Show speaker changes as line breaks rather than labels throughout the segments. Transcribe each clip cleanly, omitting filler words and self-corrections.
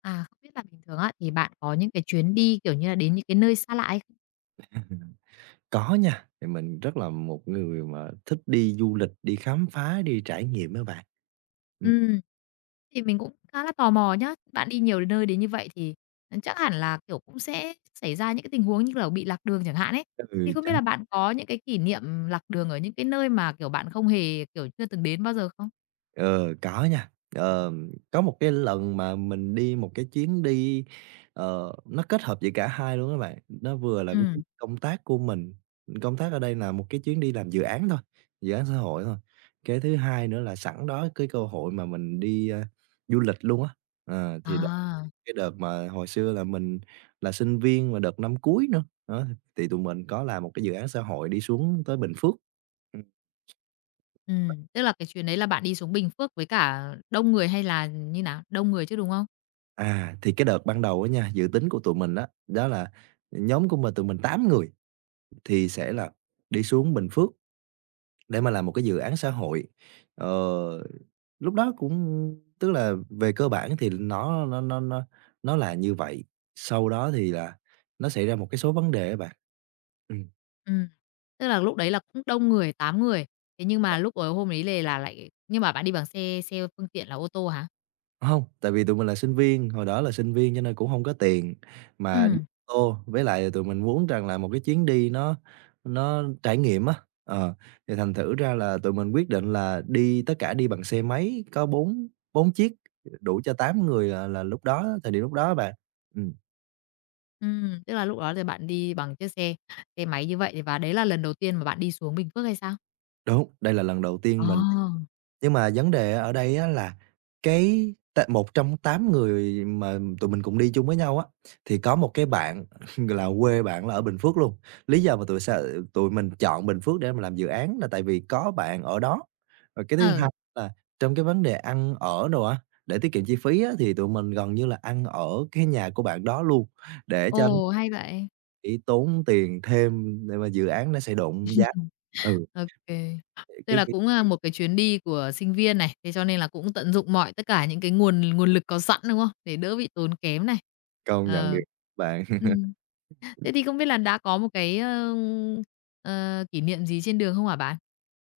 À, không biết là bình thường á, thì bạn có những cái chuyến đi, kiểu như là, đến những cái nơi xa lạ hay không?
Có nha, thì mình rất là một người mà thích đi du lịch, đi khám phá, đi trải nghiệm á bạn. Ừm,
Ừm, thì mình cũng khá là tò mò nhá. Bạn đi nhiều nơi đến như vậy thì, chắc hẳn là, kiểu, cũng sẽ xảy ra những cái tình huống như, kiểu, bị lạc đường chẳng hạn ấy.
ừ, cái
Thì
người
không biết
trắng,
là bạn có những cái kỷ niệm lạc đường ở những cái nơi mà, kiểu, bạn không hề, kiểu, chưa từng đến bao giờ không?
ờ, có nha. Ờ, có một cái lần mà mình đi một cái chuyến đi, nó kết hợp giữa cả hai luôn các bạn. Nó vừa là cái chuyến
Ừm,
công tác của mình, công tác ở đây là một cái chuyến đi làm dự án thôi, dự án xã hội thôi. Cái thứ hai nữa là sẵn đó cái cơ hội mà mình đi, du lịch luôn á, thì
à,
cái đợt mà hồi xưa là mình là sinh viên mà đợt năm cuối nữa, đó, thì tụi mình có làm một cái dự án xã hội đi xuống tới Bình Phước. Ừm.
tức là cái chuyến đấy là bạn đi xuống Bình Phước với cả đông người hay là như nào? Đông người chứ, đúng không?
À, thì cái đợt ban đầu á nha, dự tính của tụi mình đó đó là nhóm của mình tụi mình 8 người thì sẽ là đi xuống Bình Phước để mà làm một cái dự án xã hội. Ờ, lúc đó cũng tức là về cơ bản thì nó là như vậy, sau đó thì là nó xảy ra một cái số vấn đề á bạn. Ừm.
Ừm, tức là lúc đấy là cũng đông người, 8 người, thế nhưng mà lúc, hôm ấy lề là lại nhưng mà bạn đi bằng xe xe phương tiện là ô tô hả?
Hông, tại vì tụi mình là sinh viên, hồi đó là sinh viên cho nên cũng hông có tiền mà đi
Ừm,
ô tô, với lại tụi mình muốn rằng là một cái chuyến đi nó trải nghiệm á, ờ, thì thành thử ra là tụi mình quyết định là đi tất cả đi bằng xe máy có 4 4 chiếc, đủ cho 8 người là lúc đó thời điểm lúc đó á bạn. Ừm,
tức là lúc đó thì bạn đi bằng chiếc xe xe máy như vậy và đấy là lần đầu tiên mà bạn đi xuống Bình Phước hay sao?
đúng, đây là lần đầu
Ờ,
tiên mình. Nhưng mà vấn đề ở đây á là cái t một trong 8 người mà tụi mình cùng đi chung với nhau á, thì có một cái bạn là quê bạn là ở Bình Phước luôn. Lý do mà tụi mình chọn Bình Phước để mà làm dự án là tại vì có bạn ở đó. Rồi cái thứ
ờ,
hai là trong cái vấn đề ăn ở đồ á, để tiết kiệm chi phí á, thì tụi mình gần như là ăn ở cái nhà của bạn đó luôn, để tránh
ồ, hay vậy.
bị tốn tiền thêm để mà dự án nó sẽ đụng giá. Ừ,
Ô kê, tức
cái
là
cái
cũng, a, một cái chuyến đi của sinh viên này, thế cho nên là cũng tận dụng mọi tất cả những cái nguồn nguồn lực có sẵn, đúng không? Để đỡ bị tốn kém này.
công nhận điều
Ờ.
bạn.
Ừm. Thế thì không biết là đã có một cái, ơ, ờ, kỷ niệm gì trên đường không hả bạn?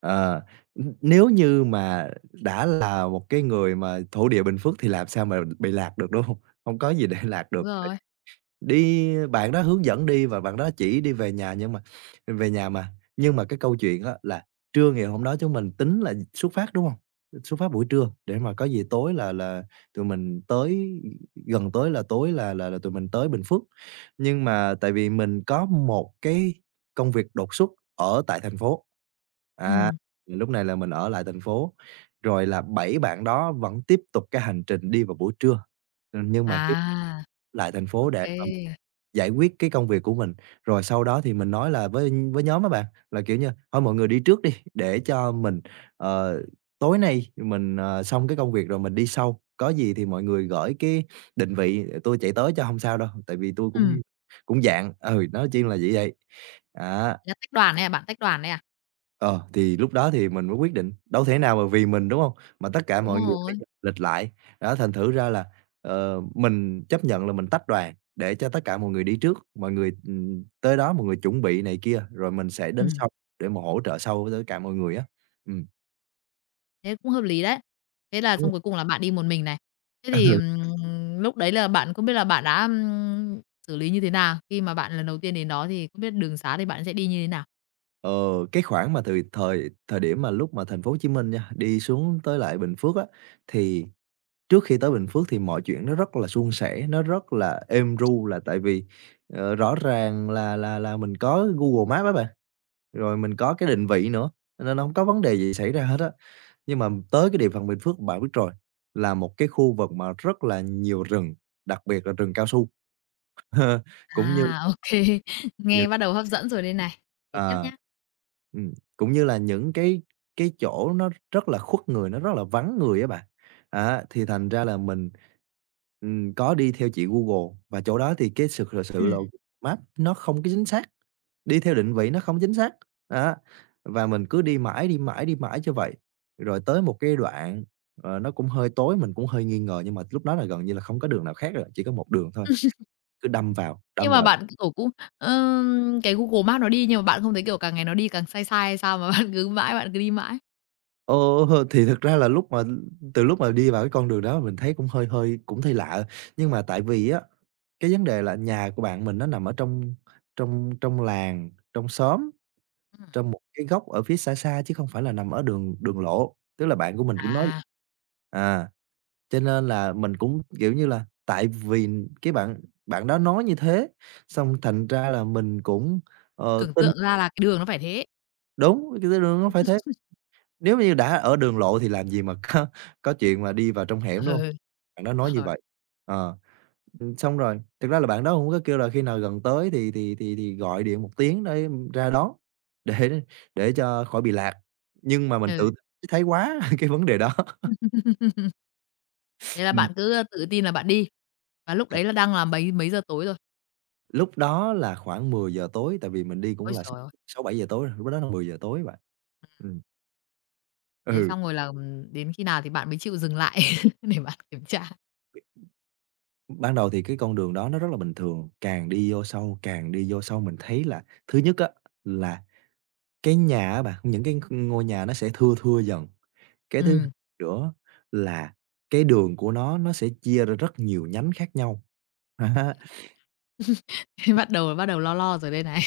Ờ, nếu như mà đã là một cái người mà thổ địa Bình Phước thì làm sao mà bị lạc được, đúng không? Không có gì để lạc
Đúng
được.
rồi,
Đi bạn đó hướng dẫn đi và bạn đó chỉ đi về nhà nhưng mà về nhà mà. Nhưng mà cái câu chuyện á là trưa ngày hôm đó chúng mình tính là xuất phát, đúng không? Xuất phát buổi trưa để mà có gì tối là tụi mình tới gần tới là tối là tụi mình tới Bình Phước. Nhưng mà tại vì mình có một cái công việc đột xuất ở tại thành phố, à,
ừm.
lúc này là mình ở lại thành phố, rồi là 7 bạn đó vẫn tiếp tục cái hành trình đi vào buổi trưa. Nhưng mà cái
À,
lại thành phố
ok
để
kê.
mà giải quyết cái công việc của mình, rồi sau đó thì mình nói là với nhóm á bạn, là, kiểu như, thôi mọi người đi trước đi, để cho mình, ờ, tối nay mình, xong cái công việc rồi mình đi sau, có gì thì mọi người gửi cái định vị, tôi chạy tới cho không sao đâu, tại vì tôi cũng cũng dạng, nó chuyên là vậy vậy. Á.
Là tách đoàn ấy à, bạn tách đoàn đấy à?
Ờ, thì lúc đó thì mình mới quyết định, đâu thể nào mà vì mình, đúng hông? Mà tất cả
Đúng
mọi người phải
rồi,
dập lịch lại. Đó, thành thử ra là, mình chấp nhận là mình tách đoàn để cho tất cả mọi người đi trước, mọi người, tới đó mọi người chuẩn bị này kia, rồi mình sẽ đến
ừm,
sau để mà hỗ trợ sau với tất cả mọi người á. Ừm,
thế cũng hợp lý đấy. Thế là
đúng.
xong cuối cùng là bạn đi một mình này. Thế thì, lúc đấy là bạn không biết là bạn đã, xử lý như thế nào? Khi mà bạn lần đầu tiên đến đó thì không biết đường xá thì bạn sẽ đi như thế nào?
Ờ, cái khoảng mà từ thời thời điểm mà lúc mà thành phố Hồ Chí Minh nha, đi xuống tới lại Bình Phước á, thì trước khi tới Bình Phước thì mọi chuyện nó rất là suôn sẻ, nó rất là êm ru là tại vì, rõ ràng là mình có Google Maps á bạn, rồi mình có cái định vị nữa, nên nó không có vấn đề gì xảy ra hết á. Nhưng mà tới cái địa phận Bình Phước bạn biết rồi, là một cái khu vực mà rất là nhiều rừng, đặc biệt là rừng cao su, cũng như
À, ok nghe bắt đầu hấp dẫn rồi đây này. Kể tiếp
Ờ.
nhá.
Cũng như là những cái chỗ nó rất là khuất người, nó rất là vắng người á bạn. Á, thì thành ra là mình, có đi theo chị Google và chỗ đó thì cái sự thực sự là Maps nó không có chính xác, đi theo định vị nó không chính xác, á. Và mình cứ đi mãi, đi mãi, đi mãi như vậy, rồi tới một cái đoạn, nó cũng hơi tối, mình cũng hơi nghi ngờ nhưng mà lúc đó là gần như là không có đường nào khác rồi, chỉ có một đường thôi, cứ đâm vào,
Nhưng
đâm
mà
vào.
bạn, kiểu, cũng, cái Google Maps nó đi nhưng mà bạn không thấy, kiểu, càng ngày nó đi càng sai sai hay sao mà bạn cứ mãi bạn cứ đi mãi?
Ồ, thì thực ra là lúc mà từ lúc mà đi vào cái con đường đó mình thấy cũng hơi hơi cũng thấy lạ, nhưng mà tại vì á, cái vấn đề là nhà của bạn mình nó nằm ở trong trong trong làng, trong xóm,
Ừm,
trong một cái góc ở phía xa xa chứ không phải là nằm ở đường đường lộ, tức là bạn của mình cũng nói
à,
à, cho nên là mình cũng, kiểu như là, tại vì cái bạn bạn đó nói như thế, xong thành ra là mình cũng,
tưởng
tin
tượng ra là cái đường nó phải thế.
đúng, cái nó phải thế. Nếu như đã ở đường lộ thì làm gì mà có chuyện mà đi vào trong hẻm, đúng hông? Bạn đó
Ừ,
nói như
rồi,
vậy. Ờ, xong rồi, thực ra là bạn đó cũng có kêu là khi nào gần tới thì gọi điện một tiếng để ra đón, để để cho khỏi bị lạc, nhưng mà mình
ừ,
tự thái quá cái vấn đề đó.
thế là
Ừm,
bạn cứ, tự tin là bạn đi, và lúc đấy là đang là mấy mấy giờ tối rồi?
lúc đó là khoảng 10 giờ tối, tại vì mình đi cũng
Ôi
là
trời ơi!
sáu bảy giờ tối rồi, lúc đó là 10 giờ tối bạn. Ừm,
Thế
ừ,
xong rồi là, đến khi nào thì bạn mới chịu dừng lại để bạn kiểm tra?
ban đầu thì cái con đường đó nó rất là bình thường, càng đi vô sâu, càng đi vô sâu mình thấy là thứ nhất á là cái nhà á bạn, những cái ngôi nhà nó sẽ thưa thưa dần. Cái thứ hai
Ừm,
nữa là cái đường của nó sẽ chia ra rất nhiều nhánh khác nhau.
thế bắt đầu lo lo rồi đây này.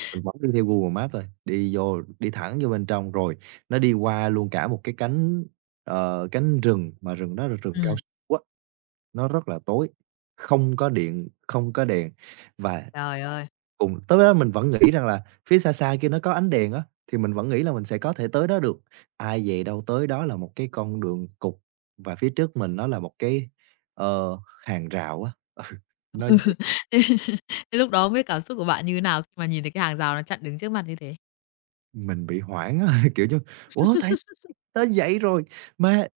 Á, mình vẫn đi theo Google Maps thôi, đi vô đi thẳng vô bên trong rồi nó đi qua luôn cả một cái cánh, cánh rừng, mà rừng đó là rừng
Ừm,
cao su á, nó rất là tối, không có điện, không có đèn và
trời ơi!
cùng tới đó mình vẫn nghĩ rằng là phía xa xa kia nó có ánh đèn á, thì mình vẫn nghĩ là mình sẽ có thể tới đó được. Ai về đâu tới đó là một cái con đường cụt và phía trước mình nó là một cái, ờ, hàng rào á. Ừ, nó giật
Thế thế lúc đó không biết cảm xúc của bạn như thế nào khi mà nhìn thấy cái hàng rào nó chặn đứng trước mặt như thế?
mình bị hoảng á, kiểu như, "Ủa, tới vậy rồi mà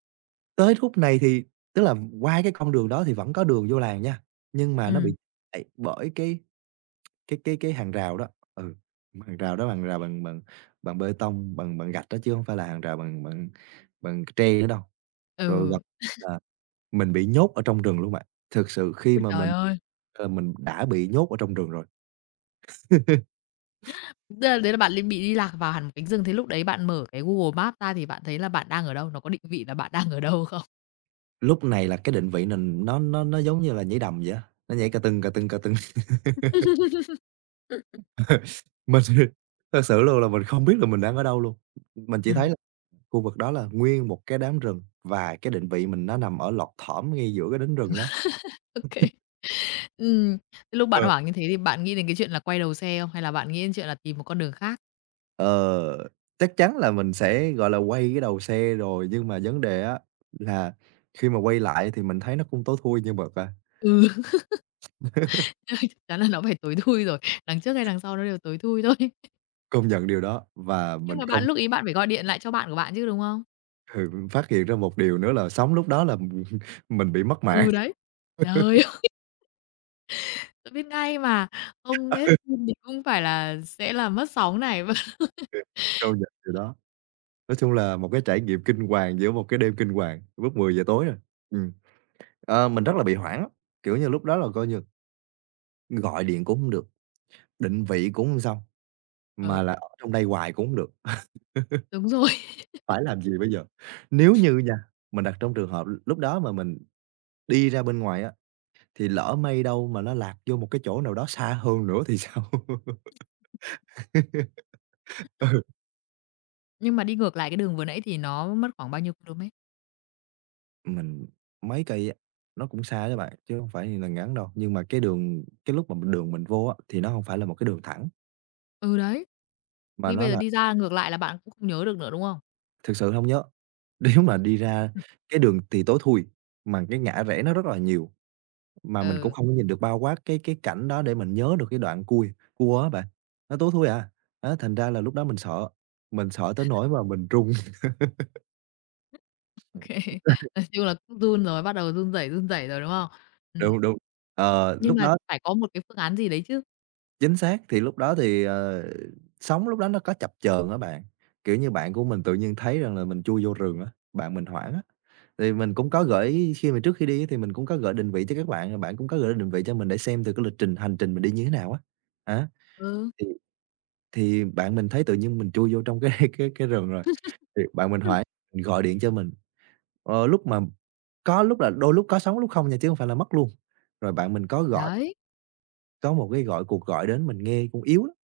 tới khúc này thì", tức là qua cái con đường đó thì vẫn có đường vô làng nha, nhưng mà nó bị
Ừm,
chặn lại bởi cái hàng rào đó, ừ, hàng rào đó hàng rào bằng bằng bằng bê tông, bằng bằng gạch đó chứ không phải là hàng rào bằng bằng bằng tre nữa đâu. Rồi gặp
ừ.
là mình bị nhốt ở trong rừng luôn bạn. Thực sự khi
Ôi
mà
trời
mình,
ơi!
ờ, mình đã bị nhốt ở trong rừng rồi,
Tức là đấy là bạn l bị đi lạc vào hẳn một cánh rừng, thế lúc đấy bạn mở cái Google Maps ra thì bạn thấy là bạn đang ở đâu? Nó có định vị là bạn đang ở đâu
lúc này là cái định vị mình nó giống như là nhảy đầm vậy á, nó nhảy cà tưng, cà tưng, cà tưng.
không?
Mình thật sự luôn là mình không biết là mình đang ở đâu luôn. Mình chỉ thấy
Ừm,
là khu vực đó là nguyên một cái đám rừng và cái định vị mình nó nằm ở lọt thỏm ngay giữa cái đống rừng đó.
ô kê. Thế lúc bạn
Ừ.
hoảng như thế thì bạn nghĩ đến cái chuyện là quay đầu xe không? Hay là bạn nghĩ đến chuyện là tìm một con đường khác?
Ờ, chắc chắn là mình sẽ, gọi là, quay cái đầu xe rồi, nhưng mà vấn đề á là khi mà quay lại thì mình thấy nó cũng tối thui như mực à,
Ừ, chắc chắn là nó phải tối thui rồi, đằng trước hay đằng sau nó đều tối thui thôi.
công nhận điều đó. Và
Nhưng
mình
mà bạn
không
lúc ấy bạn phải gọi điện lại cho bạn của bạn chứ, đúng không?
ừ, phát hiện ra một điều nữa là sóng lúc đó là mình mình bị mất mạng,
Ừ, đấy. Trời ơi, tôi biết ngay mà, không hết pin thì cũng phải là sẽ là mất sóng này.
công nhận điều đó. Nói chung là một cái trải nghiệm kinh hoàng giữa một cái đêm kinh hoàng, lúc 10 giờ tối rồi. Ừm, mình rất là bị hoảng á, kiểu như, lúc đó là coi như gọi điện cũng hông được, định vị cũng hông xong,
Ờ,
mà là ở trong đây hoài cũng hông được.
đúng rồi.
Phải làm gì bây giờ? Nếu như nha, mình đặt trong trường hợp lúc đó mà mình đi ra bên ngoài á, thì lỡ may đâu mà nó lạc vô một cái chỗ nào đó xa hơn nữa thì sao? Ừ,
Nhưng mà đi ngược lại cái đường vừa nãy thì nó mất khoảng bao nhiêu km.
mình mấy cây á, nó cũng xa đó bạn, chứ không phải là ngắn đâu. Nhưng mà cái đường cái lúc mà mình đường mình vô á, thì nó không phải là một cái đường thẳng,
Ừ, đấy,
mà
khi
nó
bây giờ
là
đi ra ngược lại là bạn cũng không nhớ được nữa, đúng không?
thực sự không nhớ. Nếu mà đi ra cái đường thì tối thui, mà cái ngã rẽ nó rất là nhiều. Mà mình cũng
Ừ,
không có nhìn được bao quát cái cảnh đó để mình nhớ được cái đoạn cua cua á bạn, nó tối thui à. Đó, thành ra là lúc đó mình sợ tới nỗi mà mình run.
OK. Nói chung là cũng run rồi, bắt đầu run rẩy rồi, đúng không? Ừm,
Đúng, đúng.
nhưng
Lúc
mà
đó
phải có một cái phương án gì đấy chứ.
chính xác, thì lúc đó thì, ờ, sóng lúc đó nó có chập chờn á bạn, kiểu như, bạn của mình tự nhiên thấy rằng là mình chui vô rừng á, bạn mình hoảng á. Thì mình cũng có khi mà trước khi đi á thì mình cũng có gửi định vị cho các bạn, rồi bạn cũng có gửi định vị cho mình để xem từ cái lịch trình hành trình mình đi như thế nào á. Á,
Ừ,
thì thì bạn mình thấy tự nhiên mình chui vô trong cái cái rừng rồi. Thì bạn mình hỏi mình gọi điện cho mình, lúc mà có lúc là đôi lúc có sóng lúc không nha, chứ hông phải là mất luôn. Rồi bạn mình
đấy,
có một cái gọi cuộc gọi đến, mình nghe cũng yếu lắm,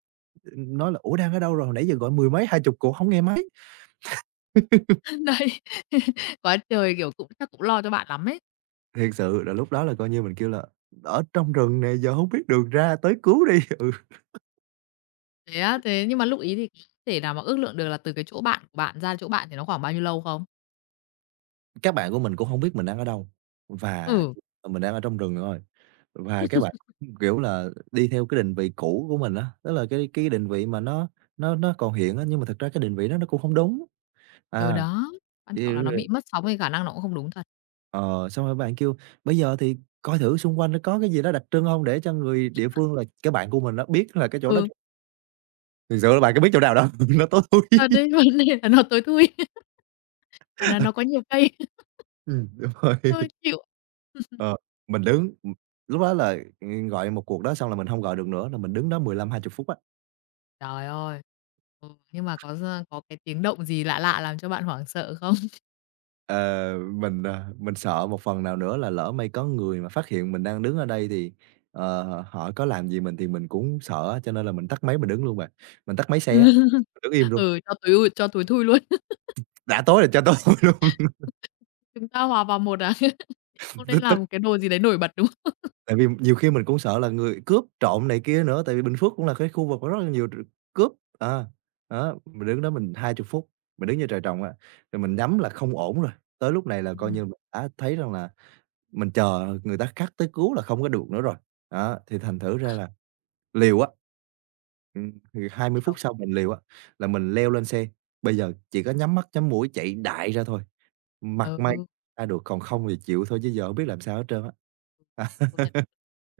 nói là "Ủa, đang ở đâu rồi? Hồi nãy giờ gọi mười mấy, hai chục cuộc hổng nghe máy."
đấy, quá trời, kiểu, cũng chắc cũng lo cho bạn lắm ấy.
Thiệt sự là lúc đó là coi như mình kêu là "Ở trong rừng nè, giờ hông biết đường ra, tới cứu đi." Ừ,
Thế á, thế nhưng mà lúc ấy thì có thể nào mà ước lượng được là từ cái chỗ bạn của bạn ra chỗ bạn thì nó khoảng bao nhiêu lâu không?
các bạn của mình cũng hổng biết mình đang ở đâu và
Ừ,
mình đang ở trong rừng thôi. Và các bạn, kiểu là, đi theo cái định vị cũ của mình á, tức là cái định vị mà nó còn hiện á, nhưng mà thực ra cái định vị đó nó cũng hông đúng. À,
ừ, đó, quan
vậy thì
trọng là nó
rồi.
bị mất sóng thì khả năng nó cũng không đúng thật.
Ờ, Xong rồi bạn kêu "Bây giờ thì coi thử xung quanh nó có cái gì đó đặc trưng hông?" Để cho người địa phương là cái bạn của mình nó biết là cái chỗ đó,
Ừ.
thực sự là bạn có biết chỗ nào đâu, nó tối
Thật
thui.
đấy, vấn đề là nó tối thui, và nó có nhiều cây,
Đúng rồi.
thôi chịu.
Ờ, mình đứng, lúc đó là, gọi một cuộc đó xong là mình hông gọi được nữa, là mình đứng đó 15-20 phút á.
Trời ơi, ừ, nhưng mà có ra có cái tiếng động gì lạ lạ làm cho bạn hoảng sợ không?
Ờ, mình sợ một phần nào nữa là lỡ may có người mà phát hiện mình đang đứng ở đây thì, ờ, họ có làm gì mình thì mình cũng sợ á, cho nên là mình tắt máy mình đứng luôn bạn. Mình tắt máy xe á, đứng im luôn,
Ừ, cho tối ui cho tối thui luôn.
đã tối rồi cho tối luôn.
Chúng ta hòa vào một à? Không nên
Tức tức
làm cái đồ gì đấy nổi bật, đúng không?
tại vì nhiều khi mình cũng sợ là người cướp trộm này kia nữa, tại vì Bình Phước cũng là cái khu vực có rất là nhiều cướp, à, đó, mình đứng đó mình 20 phút, mình đứng như trời trồng á rồi mình nhắm là không ổn rồi, tới lúc này là coi
Ừm,
như mình đã thấy rằng là mình chờ người ta khác tới cứu là không có được nữa rồi, đó, thì thành thử ra là liều á. Thì 20 phút
hiểu.
sau mình liều á, là mình leo lên xe, bây giờ chỉ có nhắm mắt nhắm mũi chạy đại ra thôi, mặt may
Ừ,
ra được, còn không thì chịu thôi chứ giờ không biết làm sao hết trơn á.
đấy, công nhận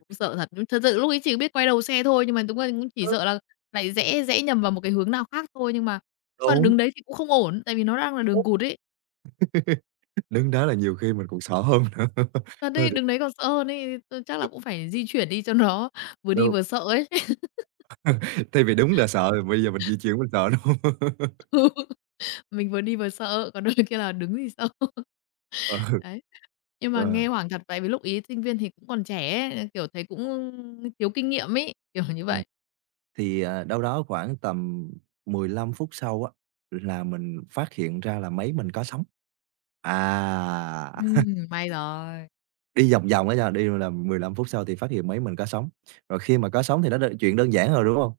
cũng sợ thật. Nhưng thật sự lúc ấy chỉ biết quay đầu xe thôi, nhưng mà đúng là cũng chỉ
À,
sợ là lại rẽ rẽ nhầm vào một cái hướng nào khác thôi, nhưng mà
đúng.
đứng đấy thì cũng không ổn, tại vì nó đang là đường cụt ấy.
Đứng đó là nhiều khi mình còn sợ hơn nữa.
Thật
Thôi
đấy,
thì
đứng đấy còn sợ hơn ấy, t chắc là cũng phải di chuyển đi cho nó vừa đi
đâu
vừa sợ ấy.
thay vì đúng là sợ thì bây giờ mình di chuyển mình sợ luôn.
Mình vừa đi vừa sợ, còn đôi kia là đứng thì sợ.
Ừ,
Đấy. Nhưng mà
ờ,
nghe hoảng thật, tại vì lúc ấy sinh viên thì cũng còn trẻ ấy, kiểu, thấy cũng thiếu kinh nghiệm ấy, kiểu như
à.
vậy.
Thì, đâu đó khoảng tầm 15 phút sau á, là mình phát hiện ra là máy mình có sóng. À,
May rồi.
đi vòng vòng á nha, đi là 15 phút sau thì phát hiện máy mình có sóng. Rồi khi mà có sóng thì nó chuyện đơn giản rồi, đúng không?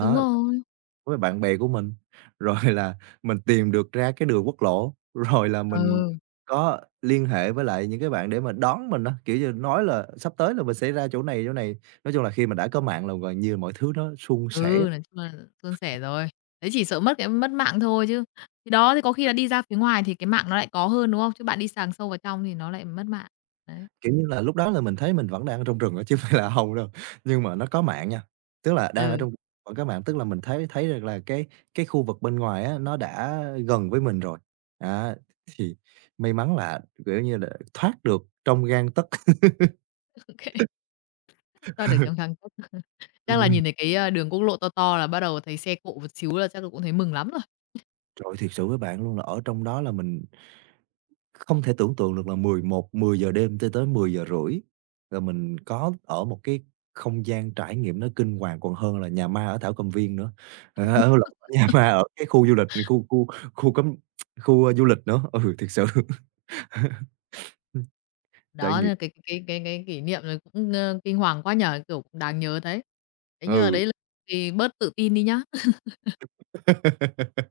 Đúng rồi.
Với bạn bè của mình, rồi là mình tìm được ra cái đường quốc lộ, rồi là mình
Ừ,
có liên hệ với lại những cái bạn để mà đón mình á, kiểu như, nói là sắp tới là mình sẽ ra chỗ này, chỗ này. Nói chung là khi mà đã có mạng là gần như mọi thứ nó suôn sẻ,
ừ, nói chung là suôn sẻ rồi. Đấy chỉ sợ mất cái mất mạng thôi chứ. Thì đó, thì có khi là đi ra phía ngoài thì cái mạng nó lại có hơn, đúng không? Chứ bạn đi sàng sâu vào trong thì nó lại mất mạng. Đấy.
kiểu như là, lúc đó là mình thấy mình vẫn đang ở trong rừng á chứ hông phải là hông đâu, nhưng mà nó có mạng nha, tức là đang ở
Ừ,
trong vẫn có mạng, tức là mình thấy thấy được là cái khu vực bên ngoài á, nó đã gần với mình rồi. Á, thì may mắn là, kiểu như là, thoát được trong gang tấc.
OK. Thoát được trong thang tốc. Chắc là nhìn thấy cái, a, đường quốc lộ to to là bắt đầu thấy xe cộ một xíu là chắc là cũng thấy mừng lắm rồi.
Trời, thiệt sự với bạn luôn là ở trong đó là mình không thể tưởng tượng được là 10 giờ đêm cho tới 10 giờ rưỡi là mình có ở một cái không gian trải nghiệm nó kinh hoàng còn hơn là nhà ma ở Thảo Cầm Viên nữa, à, ở lộn, nhà ma ở cái khu du lịch, khu khu khu cấm du lịch nữa, ừ, thiệt sự. Ừm, Trải
Đó,
nghiệm,
nên cái cái kỷ niệm này cũng, ơ, kinh hoàng quá nhở kiểu, cũng đáng nhớ đấy. Thế nhưng mà
ừ.
đấy là thì bớt tự tin đi nhá.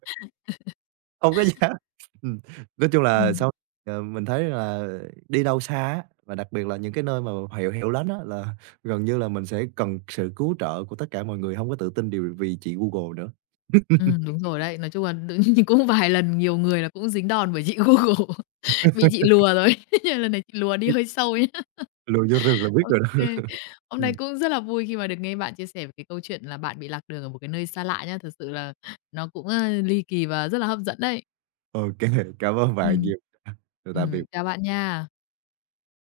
Không có dám. Ừm, nói chung là
Ừm,
sau mình thấy là đi đâu xa á, và đặc biệt là những cái nơi mà hẻo hẻo lánh á, là gần như là mình sẽ cần sự cứu trợ của tất cả mọi người, hông có tự tin điều vì chị Google nữa.
đúng rồi đấy. Nói chung là tự nhiên cũng vài lần nhiều người là cũng dính đòn bởi chị Google, bị chị lùa rồi. Nhưng lần này chị lùa đi
Ừm,
hơi sâu nhá.
Luồn vô rừng là biết
Ô
rồi đó.
Hôm nay
Ừm,
cũng rất là vui khi mà được nghe bạn chia sẻ về cái câu chuyện là bạn bị lạc đường ở một cái nơi xa lạ nhá. Thật sự là nó cũng, a, ly kỳ và rất là hấp dẫn đấy.
Ô kê, cảm ơn bạn
Ừm.
nhiều. Rồi tạm biệt.
Chào bạn nha.